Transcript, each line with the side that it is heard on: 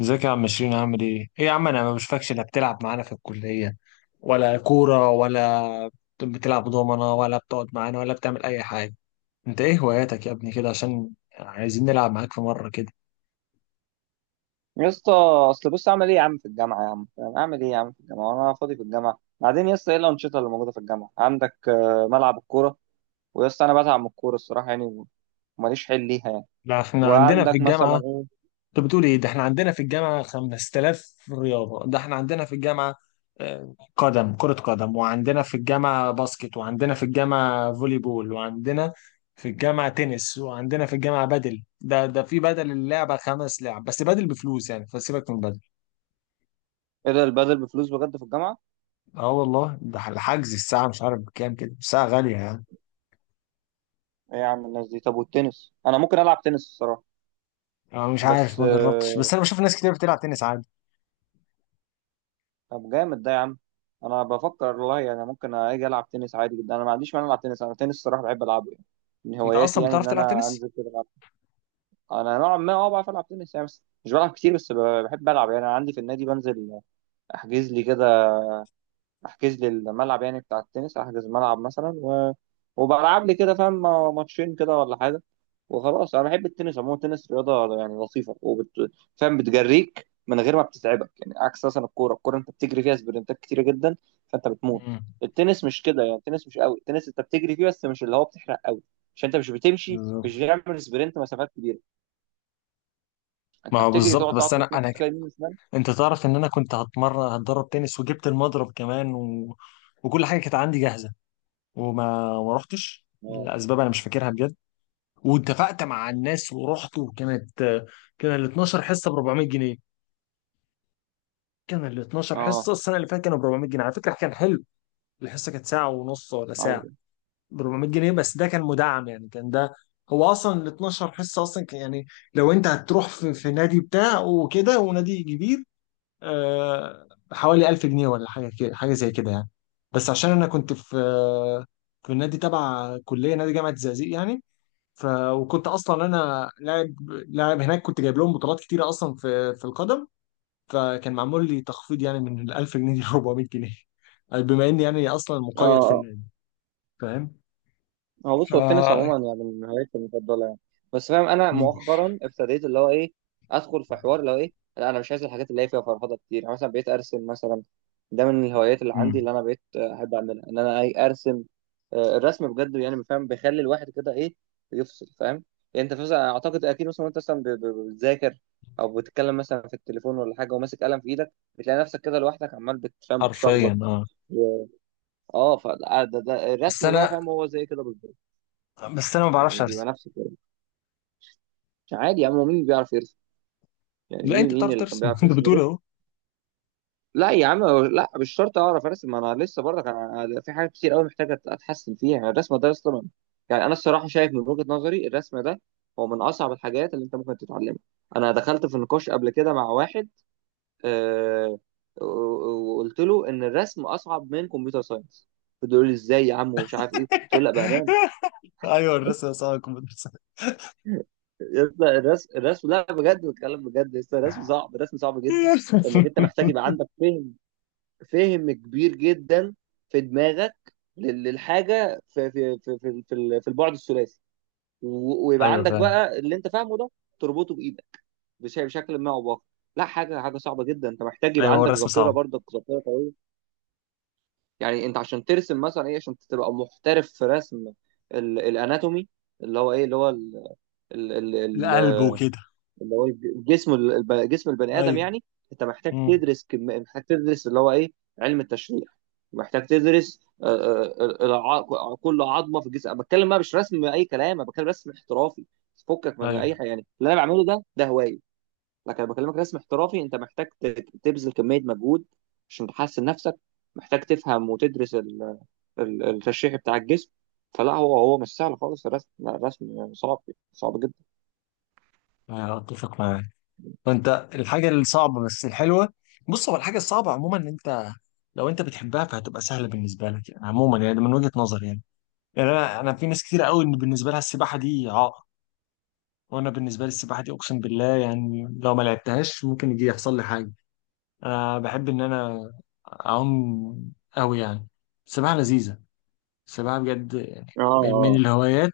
left: ازيك يا عم شيرين؟ عامل ايه؟ ايه يا عم انا ما بشوفكش، لا بتلعب معانا في الكلية ولا كورة ولا بتلعب دومنة ولا بتقعد معانا ولا بتعمل أي حاجة. انت ايه هواياتك يا ابني كده؟ عشان عايزين نلعب معاك في مرة كده.
right: يا اسطى، اصل بص اعمل ايه يا عم في الجامعه؟ يا عم فاهم؟ اعمل ايه يا عم في الجامعه وانا فاضي في الجامعه بعدين؟ يا اسطى ايه الانشطه اللي موجوده في الجامعه عندك؟ ملعب الكوره. ويا اسطى انا بتعب من الكوره الصراحه يعني، وماليش حل ليها يعني.
left: لا احنا عندنا في
right: وعندك مثلا
left: الجامعة.
right: ايه؟
left: انت بتقول ايه؟ ده احنا عندنا في الجامعه 5000 رياضه. ده احنا عندنا في الجامعه قدم، كره قدم، وعندنا في الجامعه باسكت، وعندنا في الجامعه فولي بول، وعندنا في الجامعه تنس، وعندنا في الجامعه بدل. ده في بدل. اللعبه خمس لعب بس، بدل بفلوس يعني، فسيبك من بدل.
right: ايه ده، البادل بفلوس بجد في الجامعه؟
left: اه والله، ده الحجز الساعه مش عارف بكام كده، الساعه غاليه يعني.
right: ايه يا عم الناس دي؟ طب والتنس انا ممكن العب تنس الصراحه.
left: اه مش عارف،
right: بس.
left: ما جربتش، بس انا بشوف ناس كتير بتلعب تنس عادي.
right: طب جامد ده يا عم. انا بفكر والله يعني، ممكن اجي العب تنس عادي جدا، انا ما عنديش مانع العب تنس. انا تنس الصراحه بحب العبه يعني، من
left: انت
right: هواياتي
left: اصلا
right: يعني
left: بتعرف
right: ان
left: تلعب
right: انا
left: تنس؟
right: انزل كده. انا نوعا ما بعرف العب تنس يعني، بس مش بلعب كتير، بس بحب العب يعني. انا عندي في النادي بنزل، احجز لي كده، احجز لي الملعب يعني بتاع التنس، احجز ملعب مثلا وبلعب لي كده فاهم، ماتشين كده ولا حاجه. وخلاص انا بحب التنس عموما. التنس رياضه يعني لطيفه فاهم، بتجريك من غير ما بتتعبك يعني، عكس مثلا الكوره. الكوره انت بتجري فيها سبرنتات كتيره جدا، فانت بتموت.
left: امم.
right: التنس مش كده يعني. التنس مش قوي. التنس انت بتجري فيه بس مش اللي هو بتحرق قوي، عشان انت مش بتمشي، مش
left: بالظبط.
right: بتعمل سبرنت مسافات كبيره.
left: ما
right: انت
left: هو
right: بتجري،
left: بالظبط،
right: تقعد
left: بس انا
right: تتنطط كده يمين وشمال.
left: انت تعرف ان انا كنت هتدرب تنس، وجبت المضرب كمان و... وكل حاجه كانت عندي جاهزه، وما ما رحتش
right: اه،
left: لاسباب انا مش فاكرها بجد. واتفقت مع الناس ورحت، وكانت، كان ال 12 حصه ب 400 جنيه. كان ال 12
right: اه،
left: حصه السنه اللي فاتت كانوا ب 400 جنيه، على فكره كان حلو. الحصه كانت ساعه ونص ولا ساعه،
right: ايوه،
left: ب 400 جنيه. بس ده كان مدعم يعني، كان ده، هو اصلا ال 12 حصه اصلا كان يعني، لو انت هتروح في نادي بتاع وكده، ونادي كبير، حوالي 1000 جنيه ولا حاجه كده، حاجه زي كده يعني. بس عشان انا كنت في، في النادي تبع كليه، نادي جامعه الزقازيق يعني. ف وكنت اصلا انا لاعب، لاعب هناك، كنت جايب لهم بطولات كتيره اصلا في القدم. فكان معمول لي تخفيض يعني، من ال 1000 جنيه ل 400 جنيه، بما اني يعني اصلا
right: اه،
left: مقيد في
right: آه.
left: النادي. فاهم.
right: هو
left: ف
right: بص، هو التنس عموما يعني من هواياتي المفضله يعني. بس فاهم، انا
left: مم.
right: مؤخرا ابتديت اللي هو ايه، ادخل في حوار اللي هو ايه، لا انا مش عايز الحاجات اللي هي فيها فرهضه كتير يعني، مثلا بقيت ارسم مثلا. ده من الهوايات اللي عندي،
left: مم.
right: اللي انا بقيت احب اعملها، ان انا اي ارسم. الرسم بجد يعني فاهم بيخلي الواحد كده ايه، يفصل فاهم. يعني انت فاهم اعتقد اكيد، مثلا وانت مثلا بتذاكر او بتتكلم مثلا في التليفون ولا حاجه، وماسك قلم في ايدك، بتلاقي نفسك كده لوحدك عمال بتفهم
left: حرفيا
right: بتشخبط.
left: اه.
right: اه، فده ده ده
left: بس
right: الرسم بقى
left: انا
right: فاهم، هو زي كده بالظبط
left: بس انا ما بعرفش
right: يعني، بيبقى
left: ارسم.
right: نفس الكلام. مش عادي يا عم، هو مين بيعرف يرسم؟ يعني
left: لا
right: مين
left: انت
right: مين
left: بتعرف
right: اللي كان
left: ترسم
right: بيعرف
left: انت
right: يرسم
left: بتقول
right: بس؟
left: اهو.
right: لا يا عم، لا مش شرط اعرف ارسم. ما انا لسه برضك، انا في حاجات كتير قوي محتاج اتحسن فيها يعني. الرسم ده اصلا يعني، انا الصراحه شايف من وجهه نظري الرسم ده هو من اصعب الحاجات اللي انت ممكن تتعلمها. انا دخلت في نقاش قبل كده مع واحد، آه وقلت له ان الرسم اصعب من كمبيوتر ساينس. فضل يقول لي ازاي يا عم ومش عارف ايه، قلت له لا، بامان.
left: ايوه، الرسم صعب، الكمبيوتر.
right: يا اسطى الرسم لا بجد، بتكلم بجد يا اسطى. الرسم صعب، الرسم صعب جدا. انك انت محتاج يبقى عندك فهم، فهم كبير جدا في دماغك للحاجه في البعد الثلاثي، ويبقى
left: ايوه
right: عندك
left: فعلا.
right: بقى اللي انت فاهمه ده تربطه بايدك بشكل ما او باخر. لا، حاجه صعبه جدا. انت محتاج يبقى
left: ايوه، هو
right: عندك
left: الرسم
right: ذاكره
left: صعب.
right: برضك، ذاكره قويه. يعني انت عشان ترسم مثلا ايه، عشان تبقى محترف في رسم الاناتومي، اللي هو ايه، اللي هو ال- ال-
left: القلب وكده.
right: اللي هو جسم جسم البني ادم
left: ايوه.
right: يعني، انت محتاج
left: امم.
right: تدرس محتاج تدرس اللي هو ايه، علم التشريح. محتاج تدرس كل عظمه في الجسم. أنا بتكلم بقى مش رسم اي كلام، انا بتكلم رسم احترافي. فكك من اي
left: ايوه.
right: حاجه، يعني اللي انا بعمله ده هوايه. لكن انا بكلمك رسم احترافي، انت محتاج تبذل كميه مجهود عشان تحسن نفسك. محتاج تفهم وتدرس التشريح بتاع الجسم. فلا، هو مش سهل خالص الرسم، لا. الرسم صعب، صعب جدا.
left: أيوة، اتفق معاك. فانت، الحاجه الصعبه بس الحلوه. بص، هو الحاجه الصعبه عموما ان انت، لو انت بتحبها فهتبقى سهله بالنسبه لك يعني، عموما يعني، ده من وجهه نظري يعني. يعني انا في ناس كتير قوي ان بالنسبه لها السباحه دي عائق، وانا بالنسبه لي السباحه دي اقسم بالله يعني، لو ما لعبتهاش ممكن يجي يحصل لي حاجه. انا بحب ان انا اعوم قوي يعني. السباحه لذيذه. السباحه بجد يعني، من
right: اه،
left: الهوايات،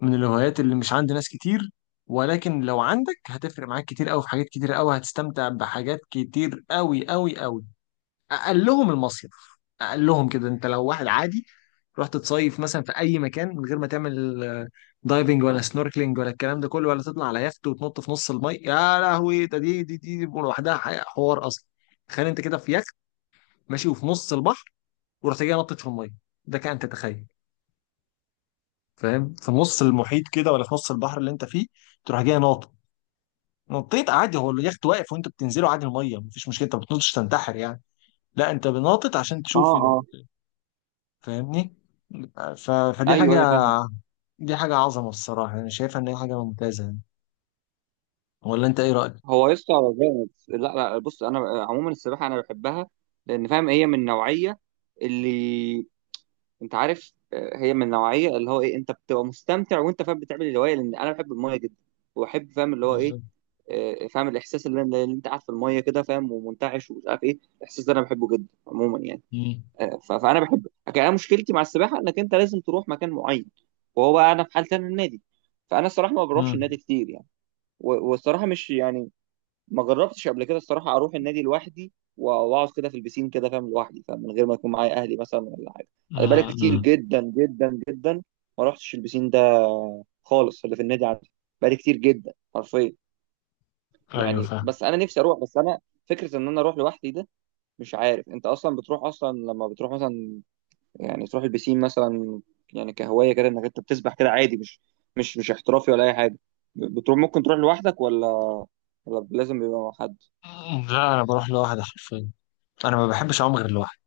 left: من الهوايات اللي مش عند ناس كتير. ولكن لو عندك هتفرق معاك كتير قوي، في حاجات كتير قوي هتستمتع بحاجات كتير قوي قوي قوي. اقلهم المصيف. اقلهم كده، انت لو واحد عادي رحت تصيف مثلا في اي مكان، من غير ما تعمل دايفنج ولا سنوركلينج ولا الكلام ده كله، ولا تطلع على يخت وتنط في نص المي، يا لهوي، ده دي دي دي, دي لوحدها حوار اصلا. تخيل انت كده في يخت ماشي وفي نص البحر، ورحت جاي نطت في الميه، ده كان تتخيل. فاهم، في نص المحيط كده، ولا في نص البحر اللي انت فيه تروح جاي ناطط. نطيت عادي، هو اليخت واقف وانت بتنزله عادي الميه، مفيش مشكله، انت ما بتنطش تنتحر يعني. لا انت بناطط عشان
right: اه،
left: تشوف
right: اه،
left: فاهمني. فدي
right: ايوه،
left: حاجه،
right: ايوه فاهم.
left: دي حاجه عظمه الصراحه، انا شايفها ان هي حاجه ممتازه يعني. ولا انت ايه رايك؟
right: هو يسطا جامد. لا لا، بص انا عموما السباحه انا بحبها، لان فاهم هي من النوعيه اللي انت عارف، هي من النوعيه، اللي هو ايه انت بتبقى مستمتع وانت فاهم بتعمل الهوايه، لان انا بحب المايه جدا، وبحب فاهم اللي هو ايه.
left: بالظبط.
right: فاهم الاحساس اللي انت قاعد في المايه كده، فاهم ومنتعش ومش عارف ايه، الاحساس ده انا بحبه جدا عموما يعني.
left: مم.
right: فانا بحب. لكن انا مشكلتي مع السباحه انك انت لازم تروح مكان معين، وهو بقى انا في حالتي انا النادي، فانا الصراحه ما بروحش
left: مم.
right: النادي كتير يعني. والصراحه مش يعني، ما جربتش قبل كده الصراحه اروح النادي لوحدي واقعد كده في البسين كده فاهم، لوحدي فاهم، من غير ما يكون معايا اهلي مثلا ولا حاجه.
left: مم.
right: انا بقالي كتير
left: مم.
right: جدا جدا جدا ما رحتش البسين ده خالص، اللي في النادي عندي، بقالي كتير جدا حرفيا.
left: ايوه
right: يعني
left: فاهم.
right: بس انا نفسي اروح. بس انا فكره ان انا اروح لوحدي ده، مش عارف. انت اصلا بتروح اصلا، لما بتروح مثلا يعني تروح البسين مثلا، يعني كهوايه كده انك انت بتسبح كده عادي، مش احترافي ولا اي حاجه، بتروح ممكن تروح لوحدك ولا لازم يبقى مع حد؟
left: لا انا بروح لوحدي حرفيا، انا ما بحبش اعوم غير لوحدي.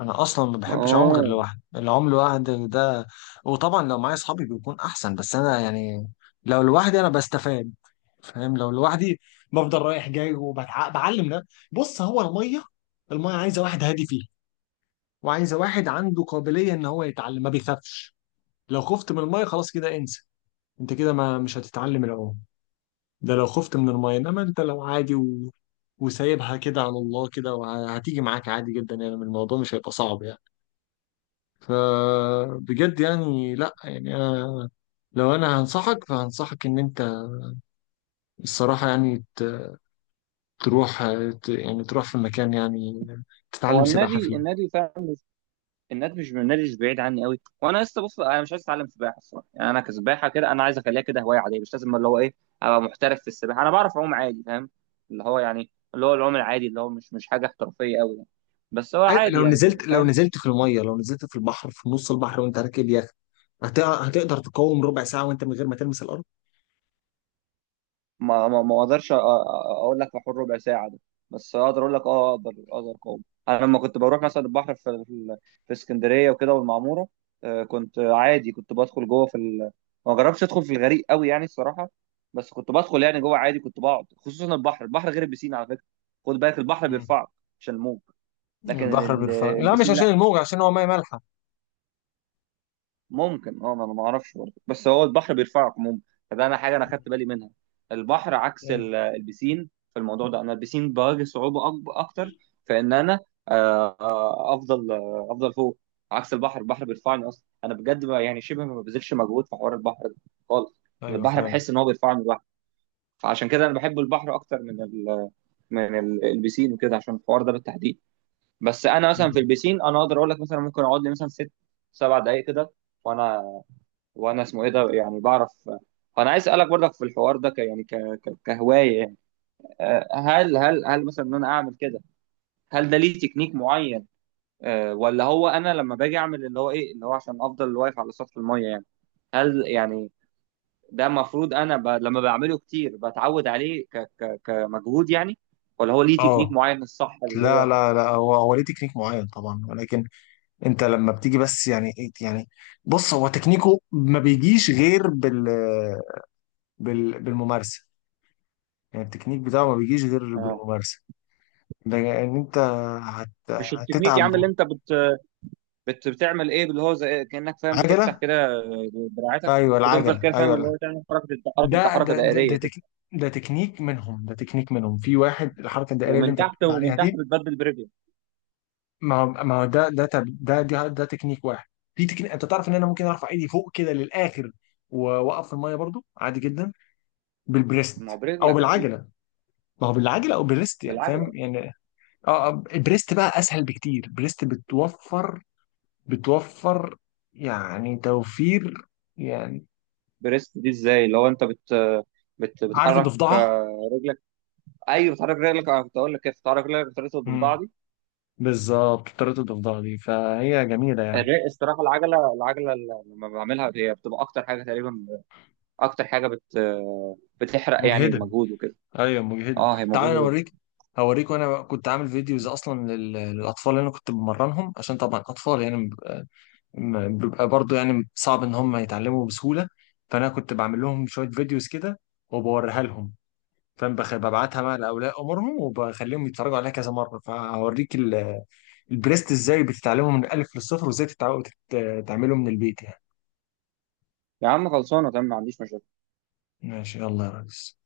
left: انا اصلا ما بحبش اعوم غير
right: اه،
left: لوحدي، العوم لوحدي ده، وطبعا لو معايا اصحابي بيكون احسن، بس انا يعني لو لوحدي انا بستفاد، فاهم، لو لوحدي بفضل رايح جاي وبتعلم ده. بص، هو الميه، الميه عايزه واحد هادي فيه، وعايزه واحد عنده قابليه ان هو يتعلم، ما بيخافش. لو خفت من الميه خلاص كده، انسى، انت كده ما مش هتتعلم العوم. ده لو خفت من الميه، انما انت لو عادي و... وسايبها كده على الله كده، وهتيجي معاك عادي جدا يعني، الموضوع مش هيبقى صعب يعني. فبجد يعني، لا يعني انا، لو انا هنصحك، فهنصحك ان انت الصراحه يعني تروح، يعني تروح في مكان يعني
right: هو
left: تتعلم سباحه
right: النادي
left: فيه.
right: النادي فعلا مش النادي مش النادي مش بعيد عني قوي، وانا لسه بص انا مش عايز اتعلم سباحه الصراحه يعني. انا كسباحه كده انا عايز اخليها كده هوايه عاديه، مش لازم اللي هو ايه ابقى محترف في السباحه. انا بعرف اعوم عادي فاهم، اللي هو يعني اللي هو العوم العادي، اللي هو مش حاجه احترافيه قوي يعني، بس هو
left: أيوة،
right: عادي يعني
left: لو
right: فاهم.
left: نزلت في الميه، لو نزلت في البحر، في نص البحر وانت راكب يخت، هتقدر تقاوم ربع ساعه وانت من غير ما تلمس الارض؟
right: ما اقدرش اقول لك في حوار ربع ساعه ده، بس اقدر اقول لك، اه، اقدر اقاوم. انا لما كنت بروح مثلا البحر في اسكندريه وكده والمعموره، كنت عادي، كنت بدخل جوه في ما جربتش ادخل في الغريق قوي يعني الصراحه، بس كنت بدخل يعني جوه عادي، كنت بقعد. خصوصا البحر، البحر غير البسين على فكره. خد بالك، البحر
left: مم.
right: بيرفعك عشان الموج. لكن
left: البحر بيرفع لا، مش
right: البسين
left: عشان الموجة، عشان هو مية مالحة.
right: ممكن اه، ما انا ما اعرفش برضه، بس هو البحر بيرفعك عموما. فده انا حاجه انا خدت بالي منها. البحر عكس
left: ايوه
right: البسين في الموضوع ده، انا البسين بواجه صعوبه اكتر في ان انا، افضل، افضل فوق، عكس البحر. البحر بيرفعني اصلا انا بجد، يعني شبه ما ببذلش مجهود في حوار البحر ده خالص.
left: ايوه
right: البحر
left: فعلا.
right: بحس ان هو بيرفعني لوحده، فعشان كده انا بحب البحر اكتر من ال البسين وكده، عشان الحوار ده بالتحديد. بس انا مثلا
left: مم.
right: في البسين انا اقدر اقول لك، مثلا ممكن اقعد لي مثلا ست سبع دقائق كده، وانا وانا اسمه ايه ده يعني بعرف. فانا عايز اسالك برضك في الحوار ده، ك يعني ك... ك... كهوايه يعني، هل مثلا ان انا اعمل كده، هل ده ليه تكنيك معين؟ ولا هو انا لما باجي اعمل اللي هو ايه، اللي هو عشان افضل واقف على سطح الميه يعني، هل يعني ده المفروض انا لما بعمله كتير بتعود عليه كمجهود يعني، ولا هو ليه تكنيك
left: اه.
right: معين الصح اللي
left: لا
right: هو؟
left: لا لا، هو ليه تكنيك معين طبعا، ولكن انت لما بتيجي، بس يعني ايه يعني، بص هو تكنيكه ما بيجيش غير بال، بالممارسه، يعني التكنيك بتاعه ما بيجيش غير
right: آه.
left: بالممارسه. ده ان انت
right: مش التكنيك يا عم
left: هتتعب.
right: اللي انت بت... بت بتعمل ايه، اللي هو زي إيه، كانك فاهم بتفتح
left: عجله.
right: كده دراعتك،
left: ايوه
right: وتفضل
left: العجله،
right: كده فاهم،
left: ايوه
right: اللي
left: لا.
right: هو تعمل
left: ده
right: حركه
left: ده ده ده,
right: دائريه
left: تك...
right: كده،
left: ده تكنيك منهم، ده تكنيك منهم، في واحد الحركه الدائريه اللي
right: ومن
left: انت
right: تحت،
left: بتقول عليها
right: ومن تحت
left: دي.
right: بتبدل برجلك.
left: ما هو ده ده تب- ده ده, ده تكنيك واحد. في تكنيك انت تعرف ان انا ممكن ارفع ايدي فوق كده للاخر واوقف في الميه برضو عادي جدا،
right: ما هو
left: بالبريست او
right: برجلك اكيد،
left: بالعجله. ما هو بالعجل او بالريست يعني، فاهم
right: بالعجله.
left: يعني. اه، البريست بقى اسهل بكتير، البريست بتوفر، بتوفر، يعني توفير يعني.
right: بريست دي ازاي؟ اللي هو انت بت
left: عارف
right: بتحرك
left: الضفدعه؟
right: رجلك. ايوه بتحرك رجلك، انا كنت اقول لك كيف بتحرك رجلك بطريقه
left: امم.
right: الضفدعه دي.
left: بالظبط، طريقه الضفدعه دي فهي جميله يعني.
right: الصراحه، العجله لما بعملها هي بتبقى اكتر حاجه تقريبا، اكتر حاجه بتحرق يعني
left: مجهده.
right: المجهود وكده.
left: ايوه مجهده.
right: اه هي
left: تعال انا
right: مجهود.
left: اوريك، هوريك، وانا كنت عامل فيديوز اصلا للاطفال اللي انا كنت بمرنهم، عشان طبعا اطفال يعني بيبقى، بيبقى برضه يعني صعب ان هم يتعلموا بسهوله، فانا كنت بعمل لهم شويه فيديوز كده وبوريها لهم. فاهم، ببعتها بقى لاولياء امورهم وبخليهم يتفرجوا عليها كذا مره، فهوريك البريست ازاي بتتعلمه من الالف للصفر، وازاي تعمله من البيت يعني.
right: يا عم خلصانه تمام، ما عنديش مشاكل.
left: ماشي، يلا يا ريس.